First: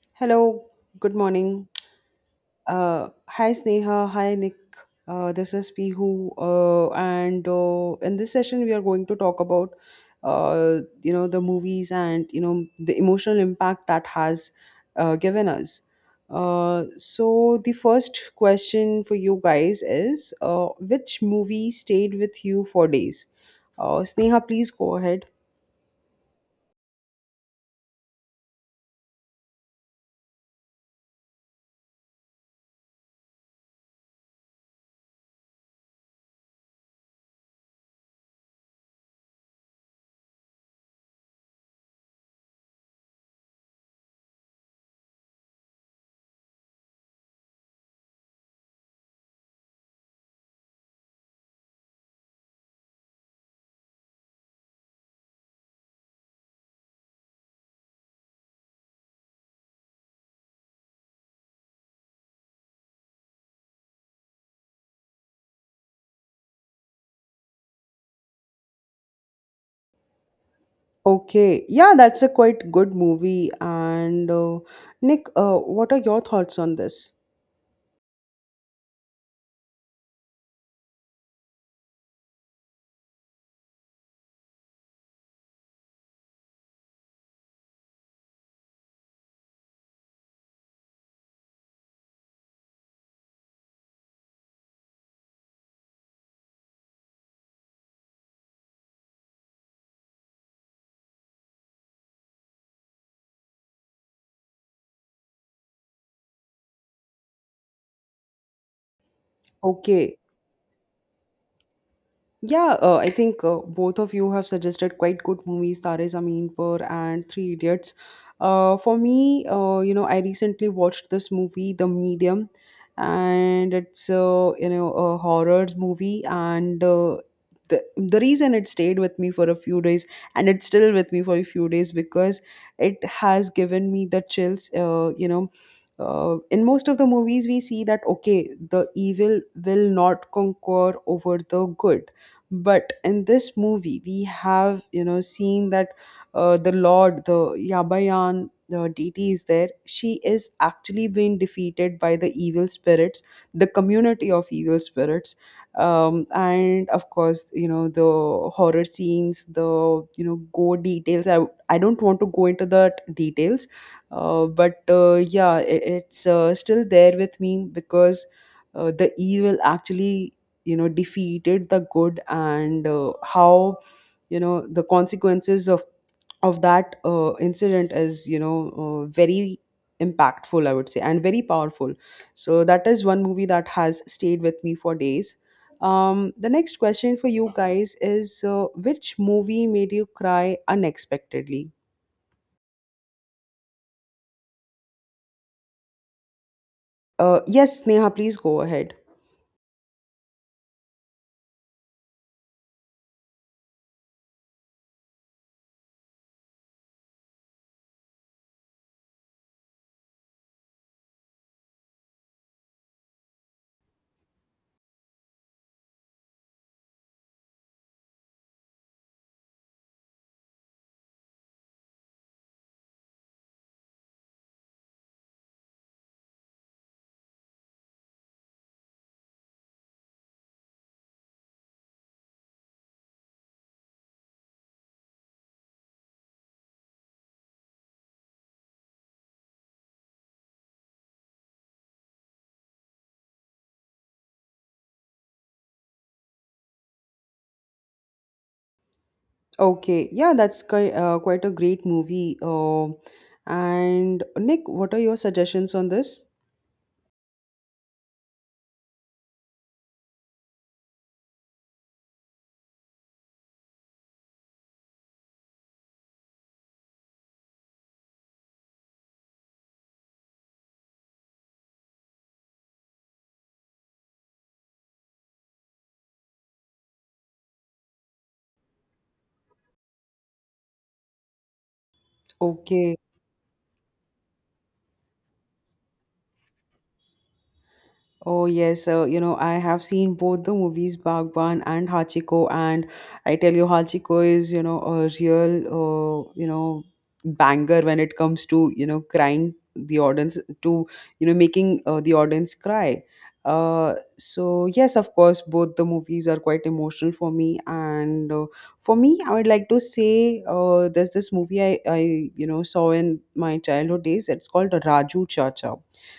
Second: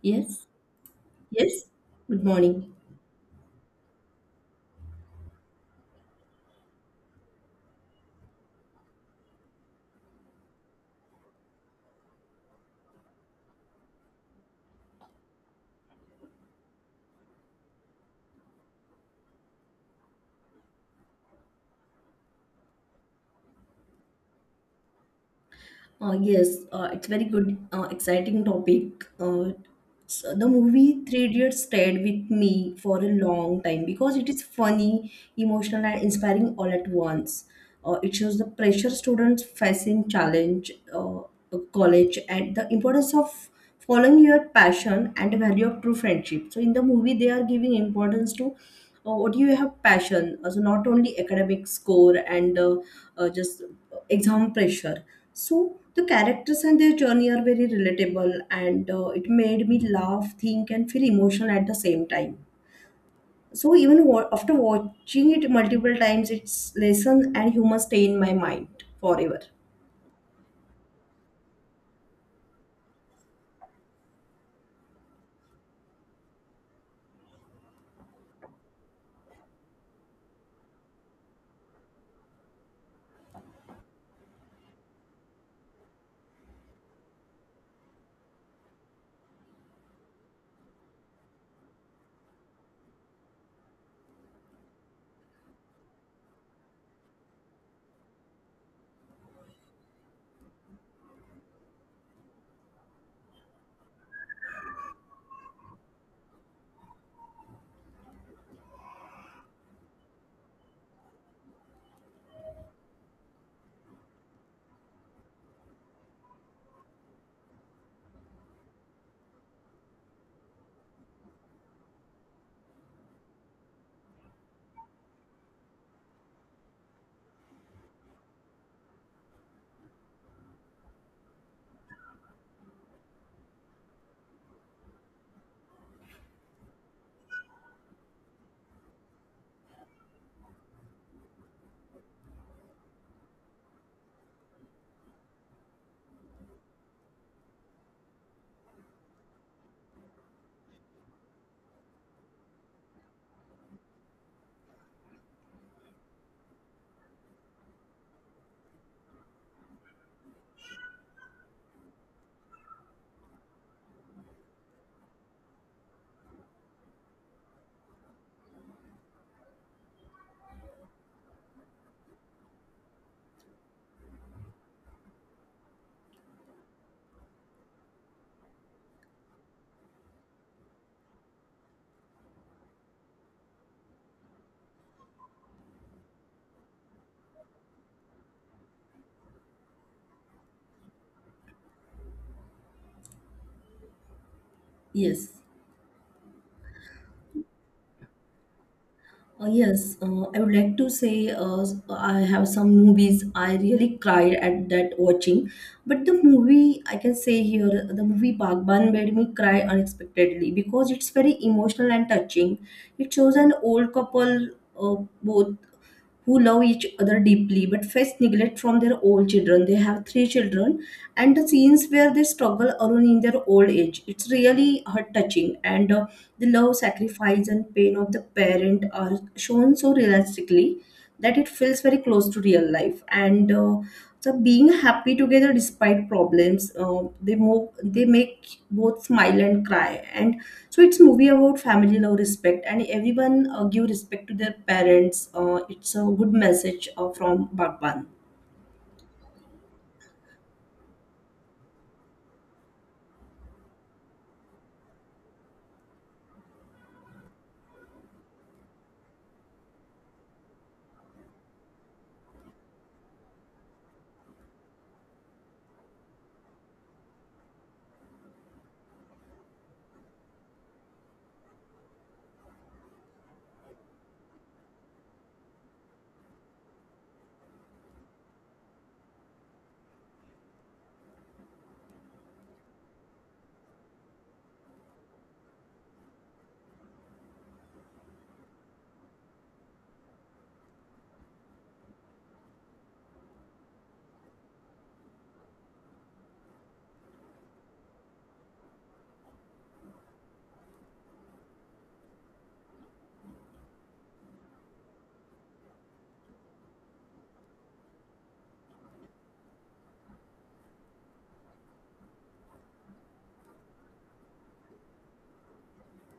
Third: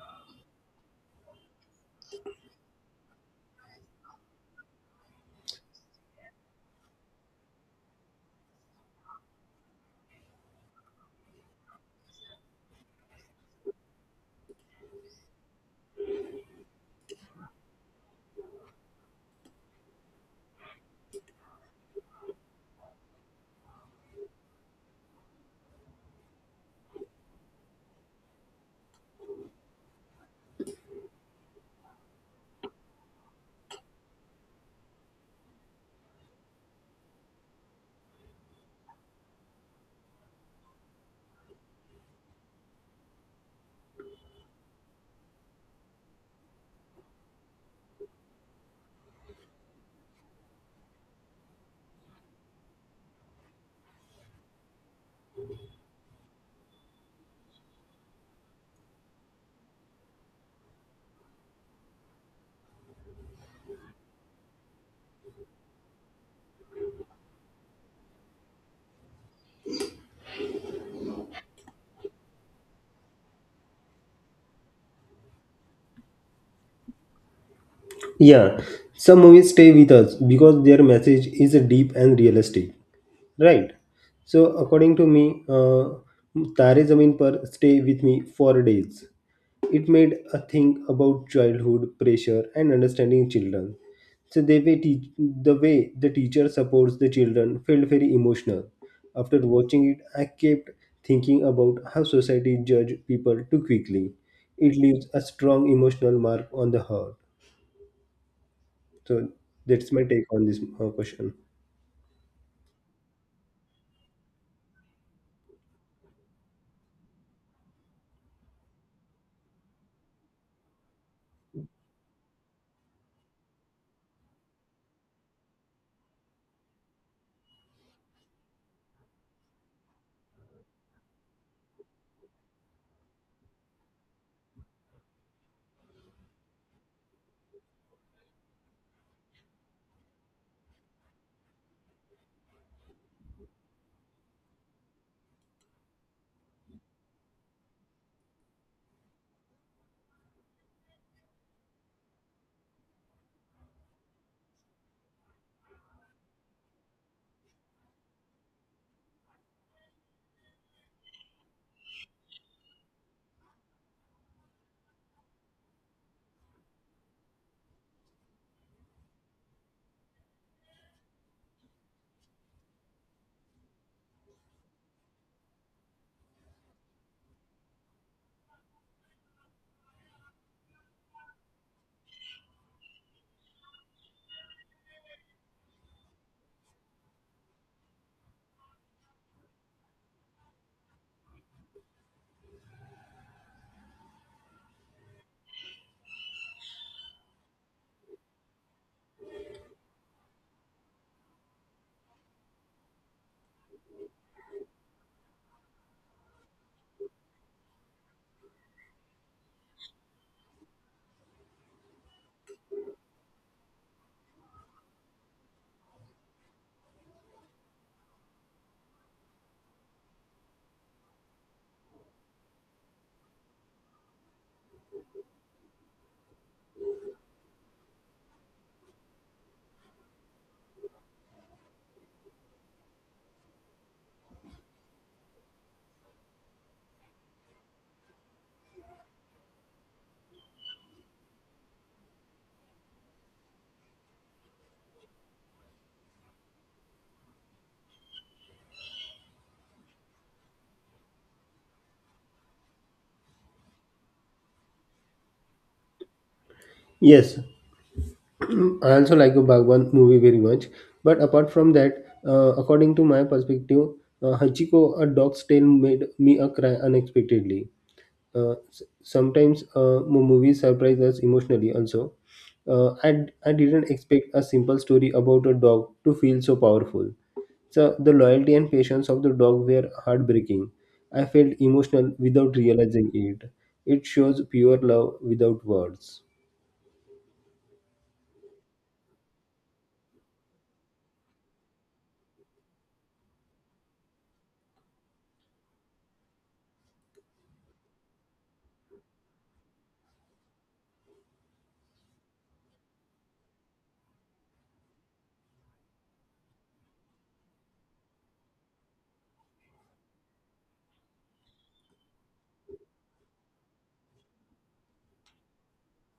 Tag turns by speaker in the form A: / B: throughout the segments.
A: Yes,
B: Hello, good
A: yes.
B: morning.
A: Good morning.
B: Hi Sneha, hi Nick. This is Pihu, and in this session we are going to talk about the movies and you know the emotional impact that has given us. So the first question for you guys is, which movie stayed with you for days? Sneha, please go ahead.
A: Yes, it's very good, exciting topic. So the movie Three Idiots stayed with me for a long time because it is funny, emotional, and inspiring all at once. It shows the pressure students face in challenge, of college, and the importance of following your passion and the value of true friendship. So in the movie, they are giving importance to what you have passion, also not only academic score and just exam pressure. So the characters and their journey are very relatable, and it made me laugh, think, and feel emotional at the same time. So even after watching it multiple times, its lesson and humor stay in my mind forever.
B: Okay, yeah, that's a quite good movie. And Nick, what are your thoughts on this?
C: Yeah, some movies stay with us because their message is deep and realistic, right? So, according to me, Tare Zameen Par stay with me for days. It made a think about childhood pressure and understanding children. So, they way teach, the way the teacher supports the children felt very emotional. After watching it, I kept thinking about how society judge people too quickly. It leaves a strong emotional mark on the heart. So that's my
B: Okay,
C: take on this question.
B: yeah, I think both of you have suggested quite good movies, Tare Zameen Par and Three Idiots. For me, I recently watched this movie, The Medium, and it's you know a horror movie, and the reason it stayed with me for a few days, and it's still with me for a few days because it has given me the chills. In most of the movies we see that okay the evil will not conquer over the good, but in this movie we have you know seen that the lord, the yabayan, the deity is there. She is actually being defeated by the evil spirits, the community of evil spirits. And of course you know the horror scenes, the you know gore I don't want to go into the details. But Yeah, it's still there with me because the evil actually you know defeated the good, and how you know the consequences of that incident is you know very impactful, I would say, and very powerful. So that is one movie that has stayed with me for days. The next question for you guys is, which movie made you cry unexpectedly?
A: Yes.
B: Yes, Neha, please go ahead.
A: Yes, I would like to say I have some movies I really cried at that watching, but the movie I can say here the movie Bagban made me cry unexpectedly because it's very emotional and touching. It shows an old couple, uh, both who love each other deeply but face neglect from their own children. They have three children, and the scenes where they struggle alone in their old age. It's really heart touching, and the love, sacrifice, and pain of the parent are shown so realistically that it feels very close to real life. And so, being happy together despite problems, they move, they make both smile and cry, and so it's movie about family love, respect, and everyone give respect to their parents. It's a good message from Bhagwan.
B: Okay, yeah, that's quite a great movie. And Nick, what are your suggestions on this?
C: Yes, I also like a Bhagwan movie very much. But apart from that, according to my perspective, Hachiko, a dog's tale made me a cry unexpectedly. Sometimes movies surprise us emotionally also. I didn't expect a simple story about a dog to feel so powerful. So the loyalty and patience of the dog were heartbreaking. I felt emotional without
B: Okay.
C: realizing it. It shows pure love without words.
B: Oh yes, you know I have seen both the movies Bagban and Hachiko, and I tell you Hachiko is you know a real banger when it comes to you know crying the audience to you know making the audience cry. So yes, of course, both the movies are quite emotional for me, and for me, I would like to say there's this movie I you know saw in my childhood days. It's called Raju Chacha.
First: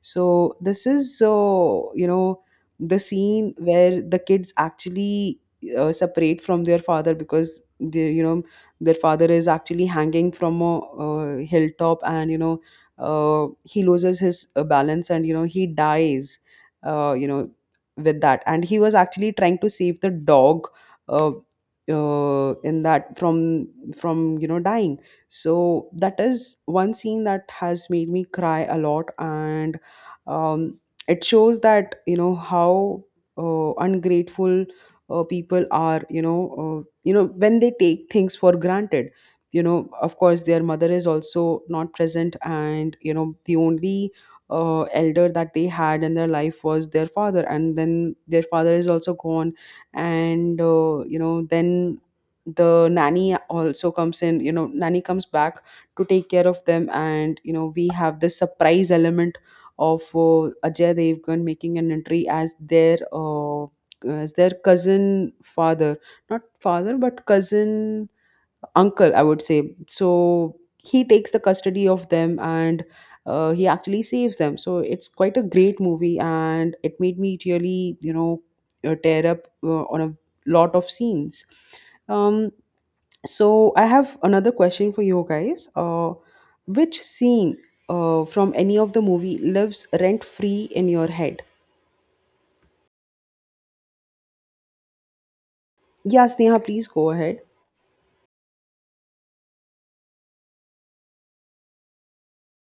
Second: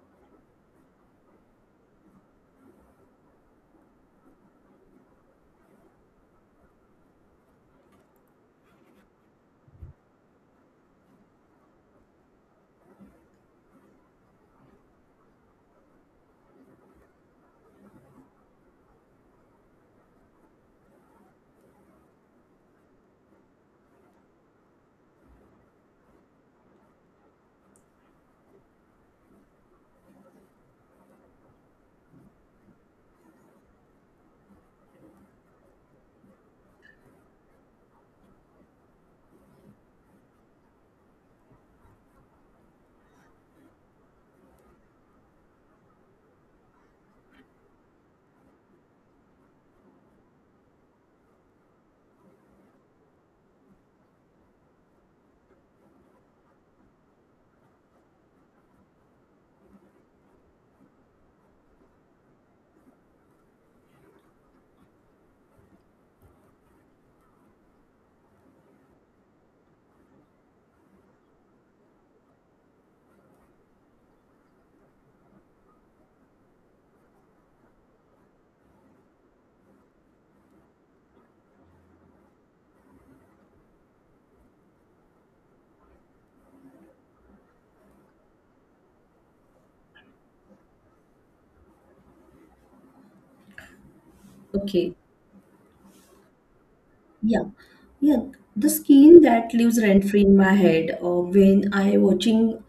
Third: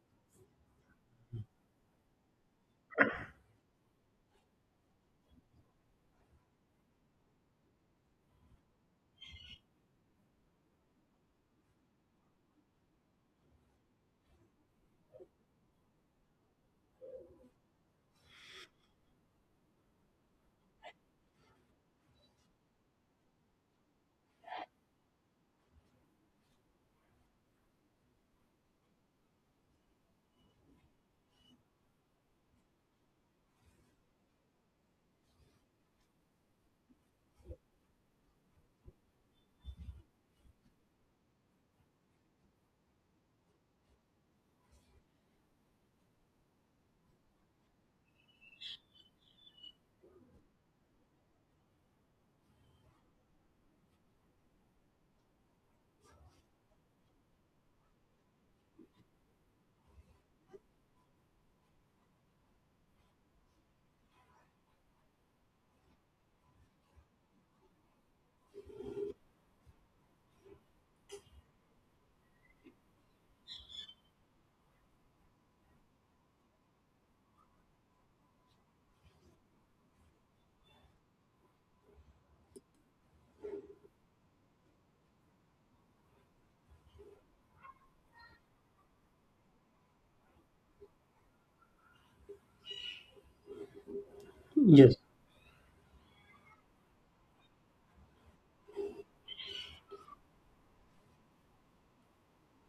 B: So this is so you know the scene where the kids actually separate from their father because they you know their father is actually hanging from a hilltop, and you know he loses his balance and you know he dies you know with that. And he was actually trying to save the dog, uh, in that from you know dying. So that is one scene that has made me cry a lot, and um, it shows that you know how ungrateful people are, you know, you know when they take things for granted. You know, of course their mother is also not present, and you know the only elder that they had in their life was their father, and then their father is also gone. And you know then the nanny also comes in. You know, nanny comes back to take care of them, and you know we have this surprise element of Ajay Devgan making an entry as their cousin father, not father but cousin uncle, I would say. So he takes the custody of them, and he actually saves them. So it's quite a great movie, and it made me really you know tear up on a lot of scenes. Um, so I have another question for you guys. Which scene from any of the movie lives rent free in your head?
C: Yes.
A: Okay.
B: Yeah, Sneha, please go ahead.
A: Yeah, yeah. The skin that lives rent free in my head when I watching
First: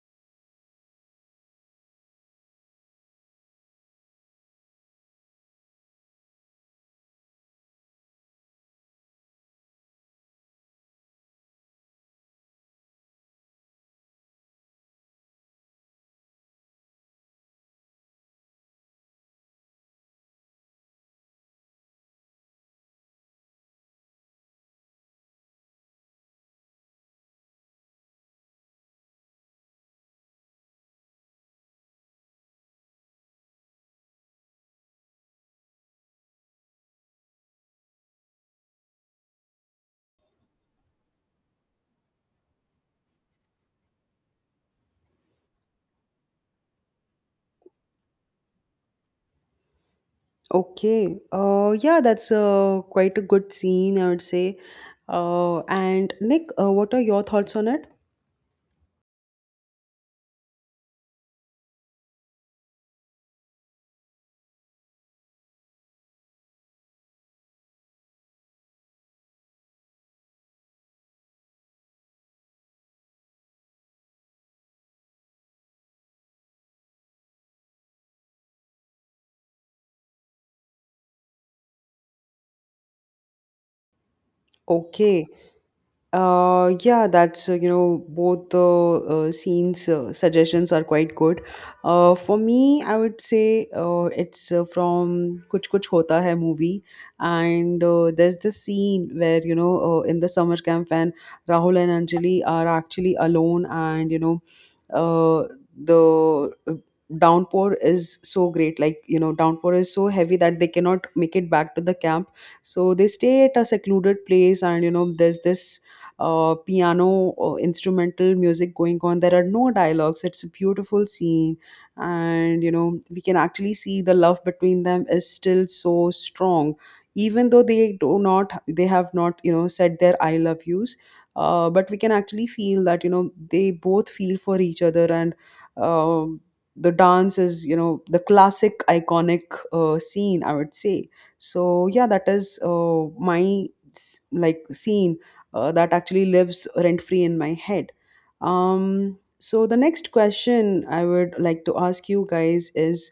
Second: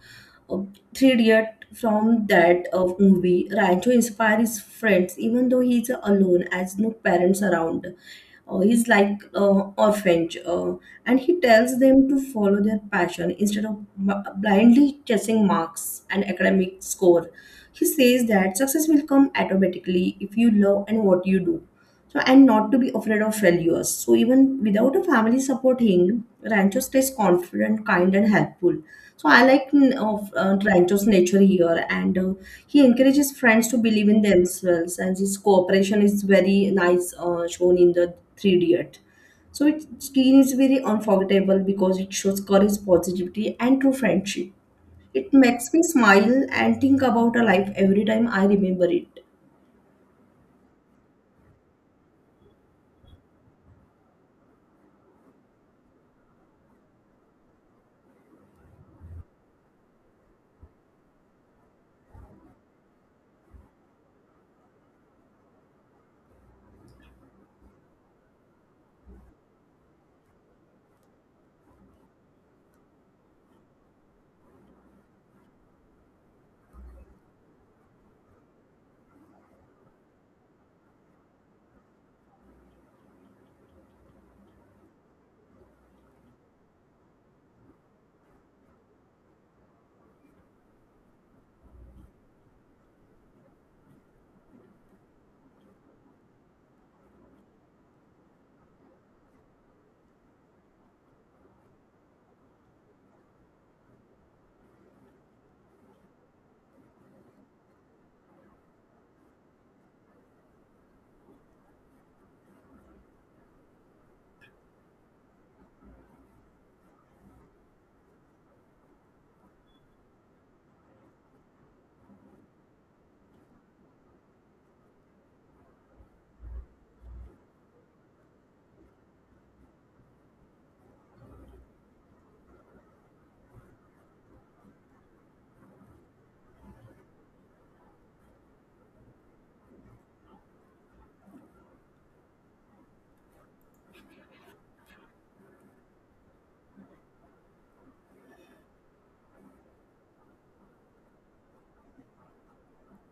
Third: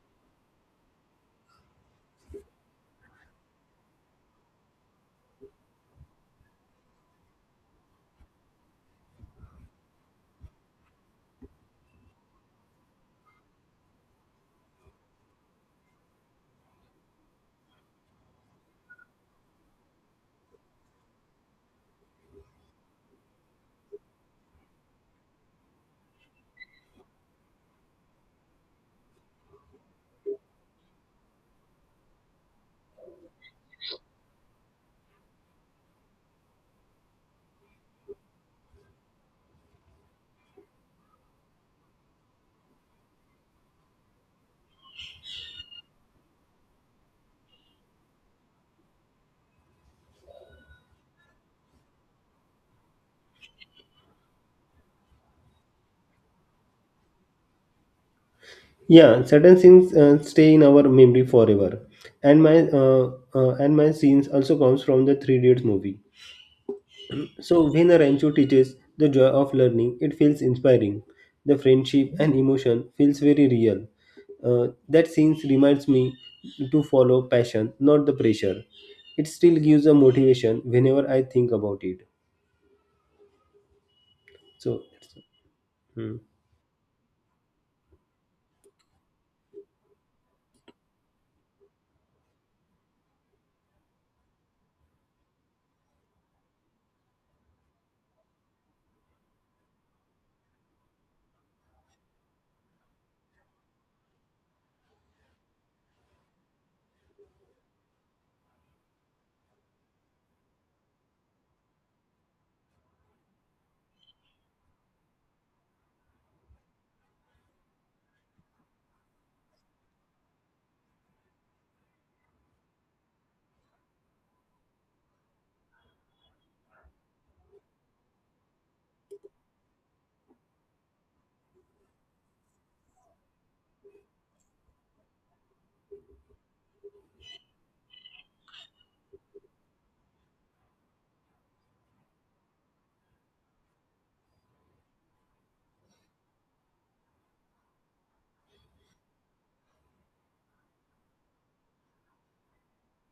A: uh, Three Idiot from that movie, Rancho inspires his friends even though he's alone as no parents around. He's like orphanage, and he tells them to follow their passion instead of blindly chasing marks and academic score. He says that success will come automatically if you love and what you do, so and not to be afraid of failures. So even without a family supporting, Rancho stays confident, kind, and helpful. So I like mm, of Rancho's nature here, and he encourages friends to believe in themselves, and his cooperation is very nice shown in the Three Idiot. So it scene is very unforgettable because it shows courage, positivity, and true friendship. It makes me smile and think about a life every time I remember it.
B: Okay. Yeah, that's quite a good scene, I would say. And Nick, what are your thoughts on it?
C: Yeah, certain scenes stay in our memory forever. And my scenes also comes from the Three dates movie. So when a rancho teaches the joy of learning, it feels inspiring. The friendship and emotion feels very real. That scene reminds me to follow passion, not the pressure. It still gives a motivation whenever I think about it. So,
B: Okay.
C: hmm.
B: Yeah, that's you know both the scenes suggestions are quite good. For me, I would say it's from Kuch Kuch Hota Hai movie, and there's this scene where you know in the summer camp when Rahul and Anjali are actually alone, and you know uh, the downpour is so great, like you know downpour is so heavy that they cannot make it back to the camp, so they stay at a secluded place. And you know there's this piano instrumental music going on. There are no dialogues. It's a beautiful scene, and you know we can actually see the love between them is still so strong, even though they have not you know said their I love yous. But we can actually feel that you know they both feel for each other. And um, the dance is you know the classic iconic scene, I would say. So yeah, that is my like scene that actually lives rent free in my head. So the next question I would like to ask you guys is,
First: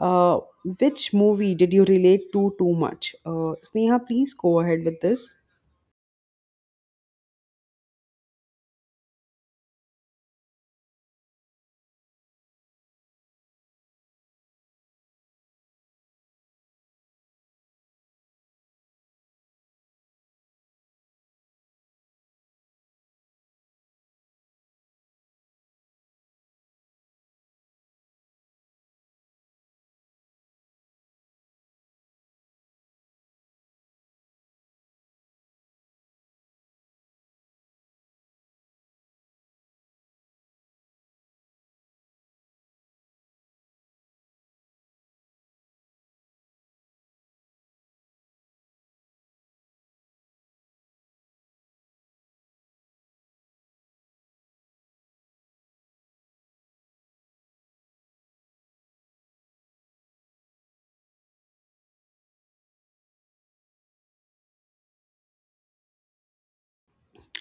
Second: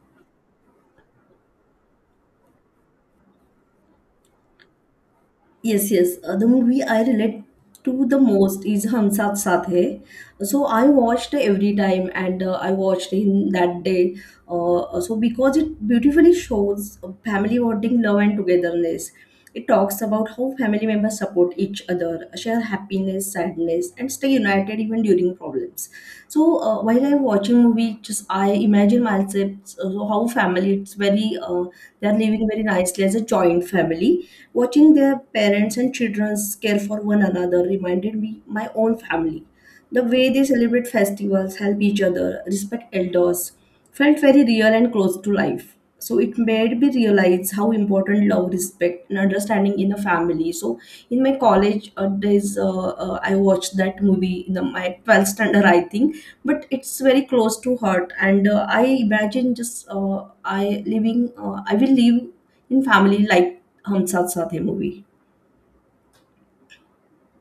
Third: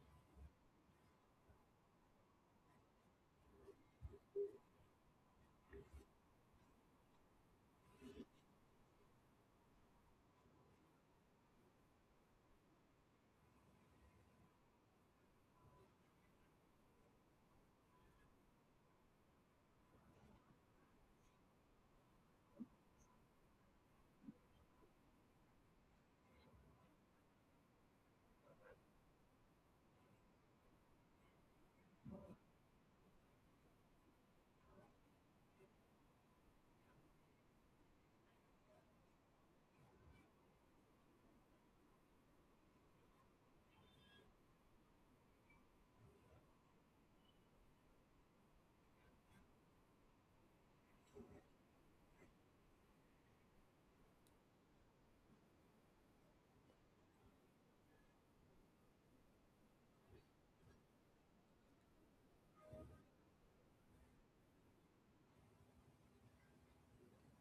B: uh, which movie did you relate to too much? Sneha, please go ahead with this.
A: Yes, yes. The movie I relate to the most is Hum Saath Saath Hai. So I watched every time, and I watched in that day. So because it beautifully shows family bonding, love, and togetherness. It talks about how family members support each other, share happiness, sadness, and stay united even during problems. So while I'm watching movie, just I imagine myself so how family it's very they are living very nicely as a joint family. Watching their parents and childrens care for one another reminded me my own family. The way they celebrate festivals, help each other, respect elders, felt very real and close to life. So it made me realize how important love, respect, and understanding in a family. So in my college days, I watched that movie in my 12th standard, I think. But it's very close to heart, and I imagine just I living I will live in family like Hum Saath Saath Hai movie.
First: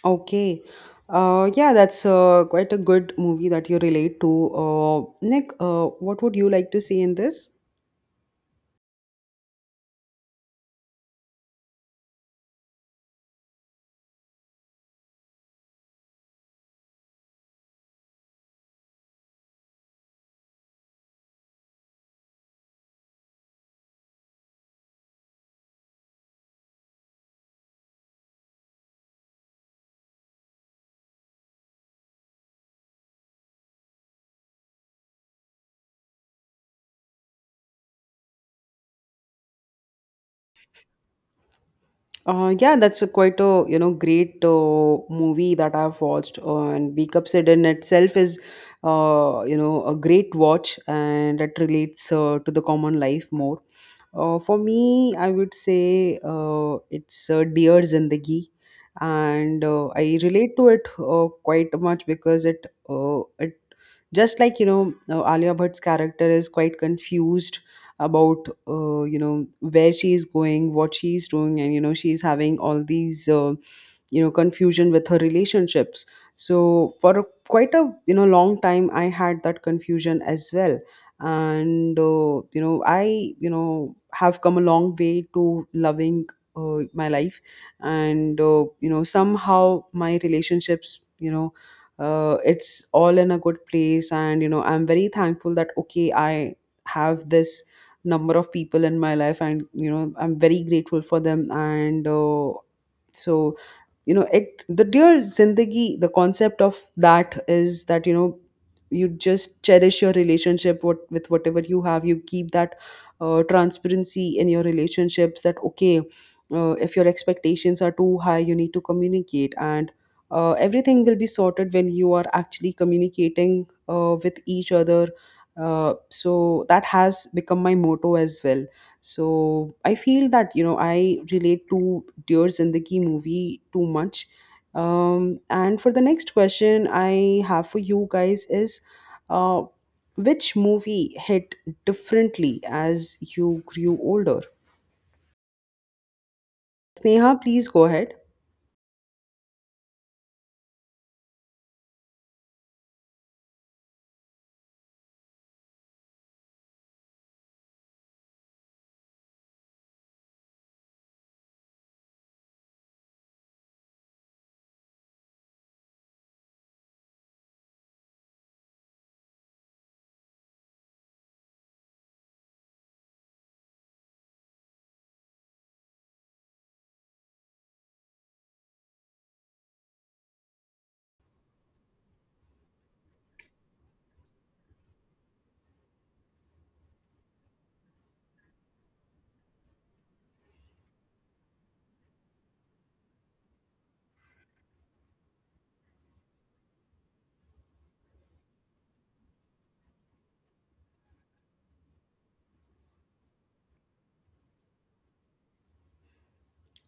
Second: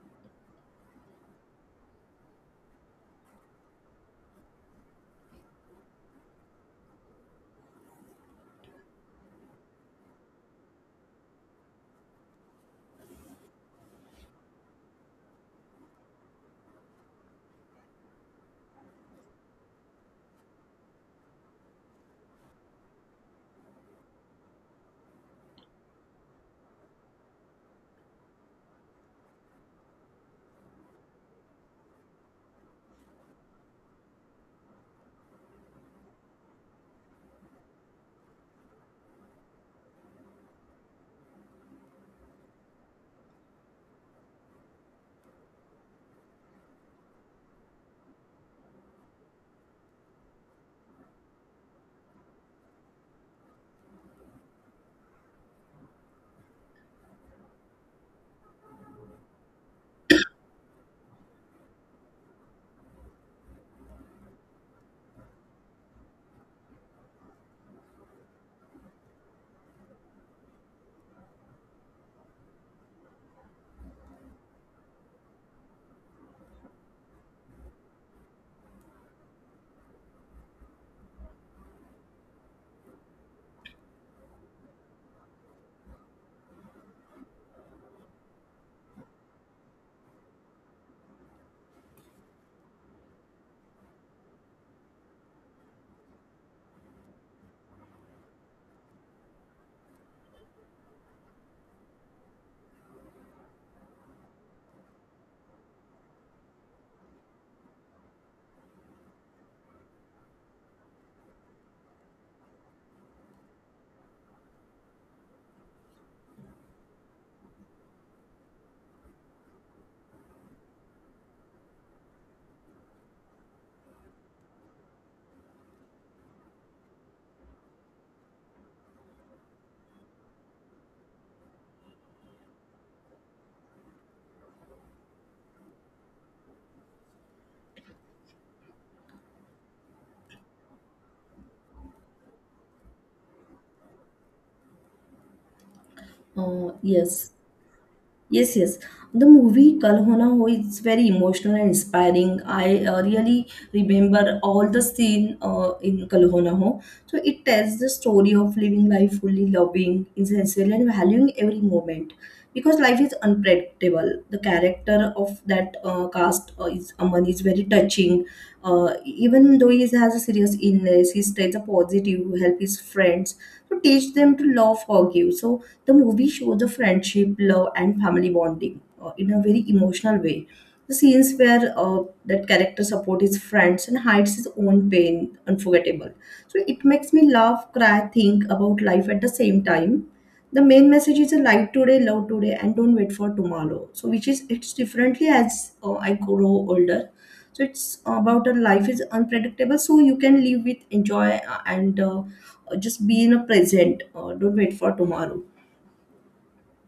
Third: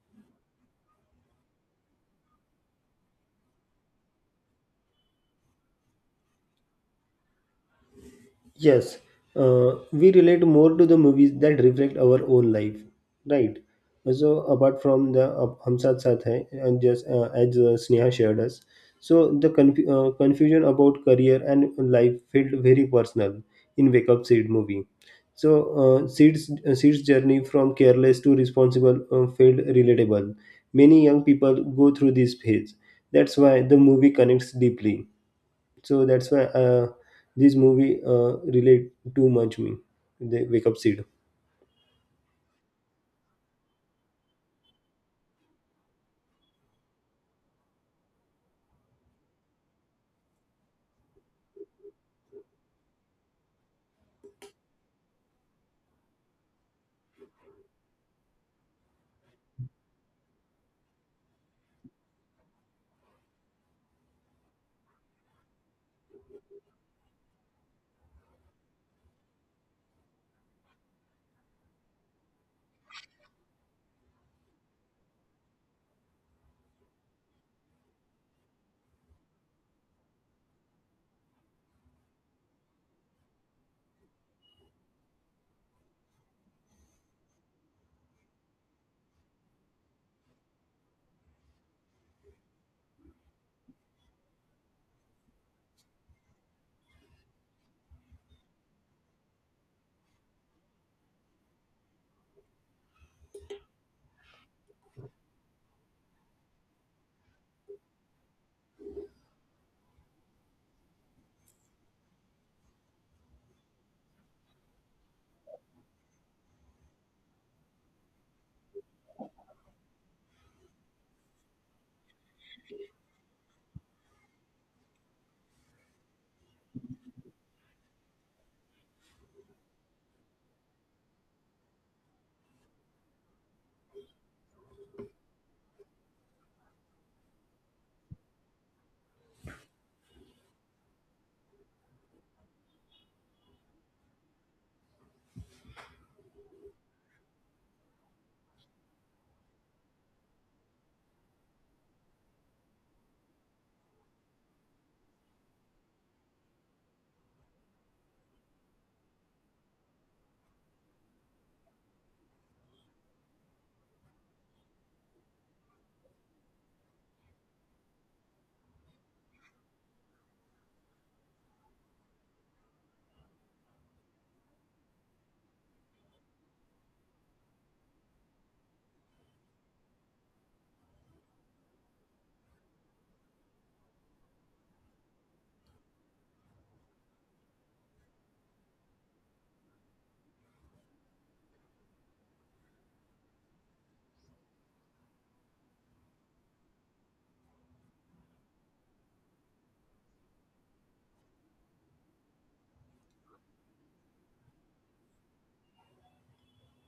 B: Okay. Yeah, that's quite a good movie that you relate to. Nick, what would you like to see in this?
C: Yes, we relate more to the movies that reflect our own life, right? So apart from the Hum Saath Saath Hai, and just as Sneha shared us, so the confusion about career and life felt very personal in Wake Up Sid movie. So Sid's journey from careless to responsible felt relatable. Many young people go through this phase. That's why the movie connects deeply. So that's why this movie relate too much me, the wake up seed.
B: Yeah, that's a quite a you know great movie that I've watched, and Wake Up Sid in itself is you know a great watch, and it relates to the common life more. For me, I would say it's Dear Zindagi, and I relate to it quite much because it just like you know Alia Bhatt's character is quite confused about you know where she is going, what she is doing, and you know she's having all these you know confusion with her relationships. Quite a you know long time, I had that confusion as well. And you know I you know have come a long way to loving my life. And you know somehow my relationships, you know, it's all in a good place, and you know I'm very thankful that okay I have this number of people in my life and you know I'm very grateful for them. And so you know it, the Dear Zindagi, the concept of that is that you know you just cherish your relationship with whatever you have. You keep that transparency in your relationships that okay, if your expectations are too high, you need to communicate, and everything will be sorted when you are actually communicating with each other. So that has become my motto as well. So I feel that you know I relate to Dear Zindagi movie too much. And for the next question I have for you guys is, uh, which movie hit differently as you grew older?
A: Uh, yes,
B: Sneha, please go ahead.
A: Yes, yes. The movie Kal Ho Na Ho is very emotional and inspiring. I really remember all the scene in Kal Ho Na Ho. So it tells the story of living life fully, loving, essential, and valuing every moment. Because life is unpredictable. The character of that cast is Aman is very touching. Even though he has a serious illness, he stays a positive, help his friends, to teach them to love, forgive. So the movie shows the friendship, love, and family bonding in a very emotional way. The scenes where that character supports his friends and hides his own pain unforgettable. So it makes me laugh, cry, think about life at the same time. The main message is a life today, love today, and don't wait for tomorrow. So which is it's differently as I grow older. So it's about a life is unpredictable, so you can live with enjoy and just be in a present, don't wait for tomorrow.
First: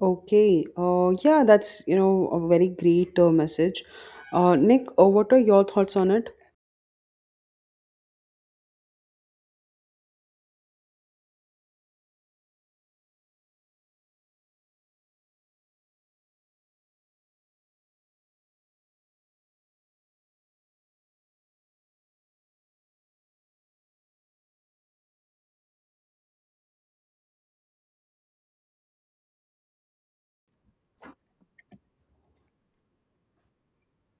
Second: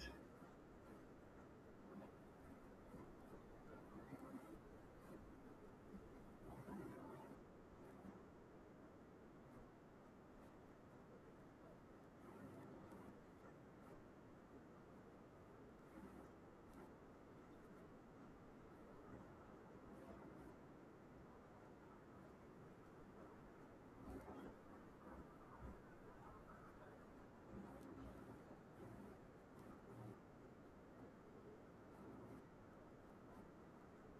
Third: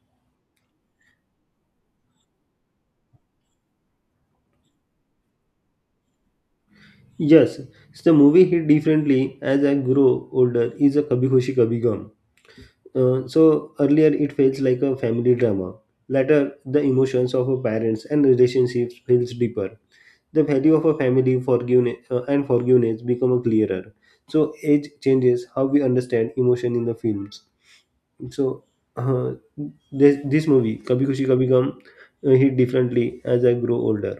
B: Okay. Yeah, that's you know a very great message. Nick, what are your thoughts on it?
C: Yes, so the movie hit differently as I grow older is a Kabhi Khushi Kabhi Gum. So earlier it feels like a family drama. Later the emotions of our parents and relationships feels deeper. The value of a family forgiveness and forgiveness become clearer. So age changes how we understand emotion in the films. So, uh, this movie, Kabhi Kushi Kabhi Gum, hit differently as I grow older.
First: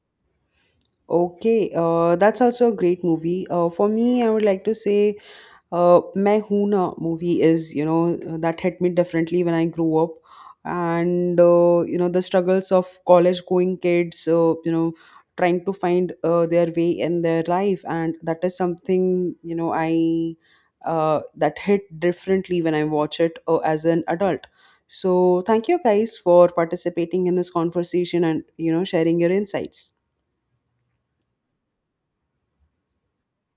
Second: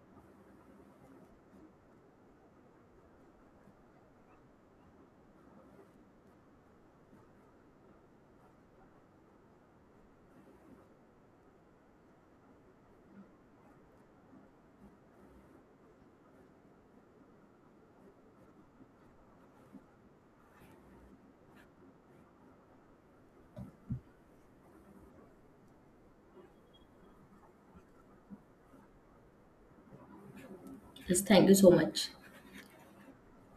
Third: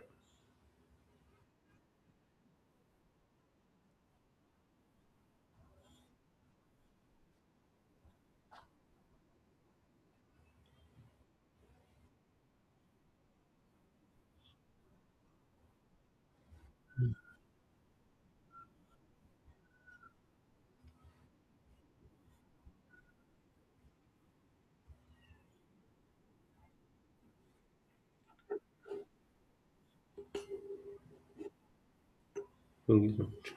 B: Okay, that's also a great movie. For me, I would like to say Main Hoon Na movie is you know that hit me differently when I grew up, and you know the struggles of college going kids, you know, trying to find their way in their life, and that is something you know I that hit differently when I watch it as an adult. So thank you guys for participating in this conversation and you know sharing your insights.
A: Yes, thank you so much.
C: Okay.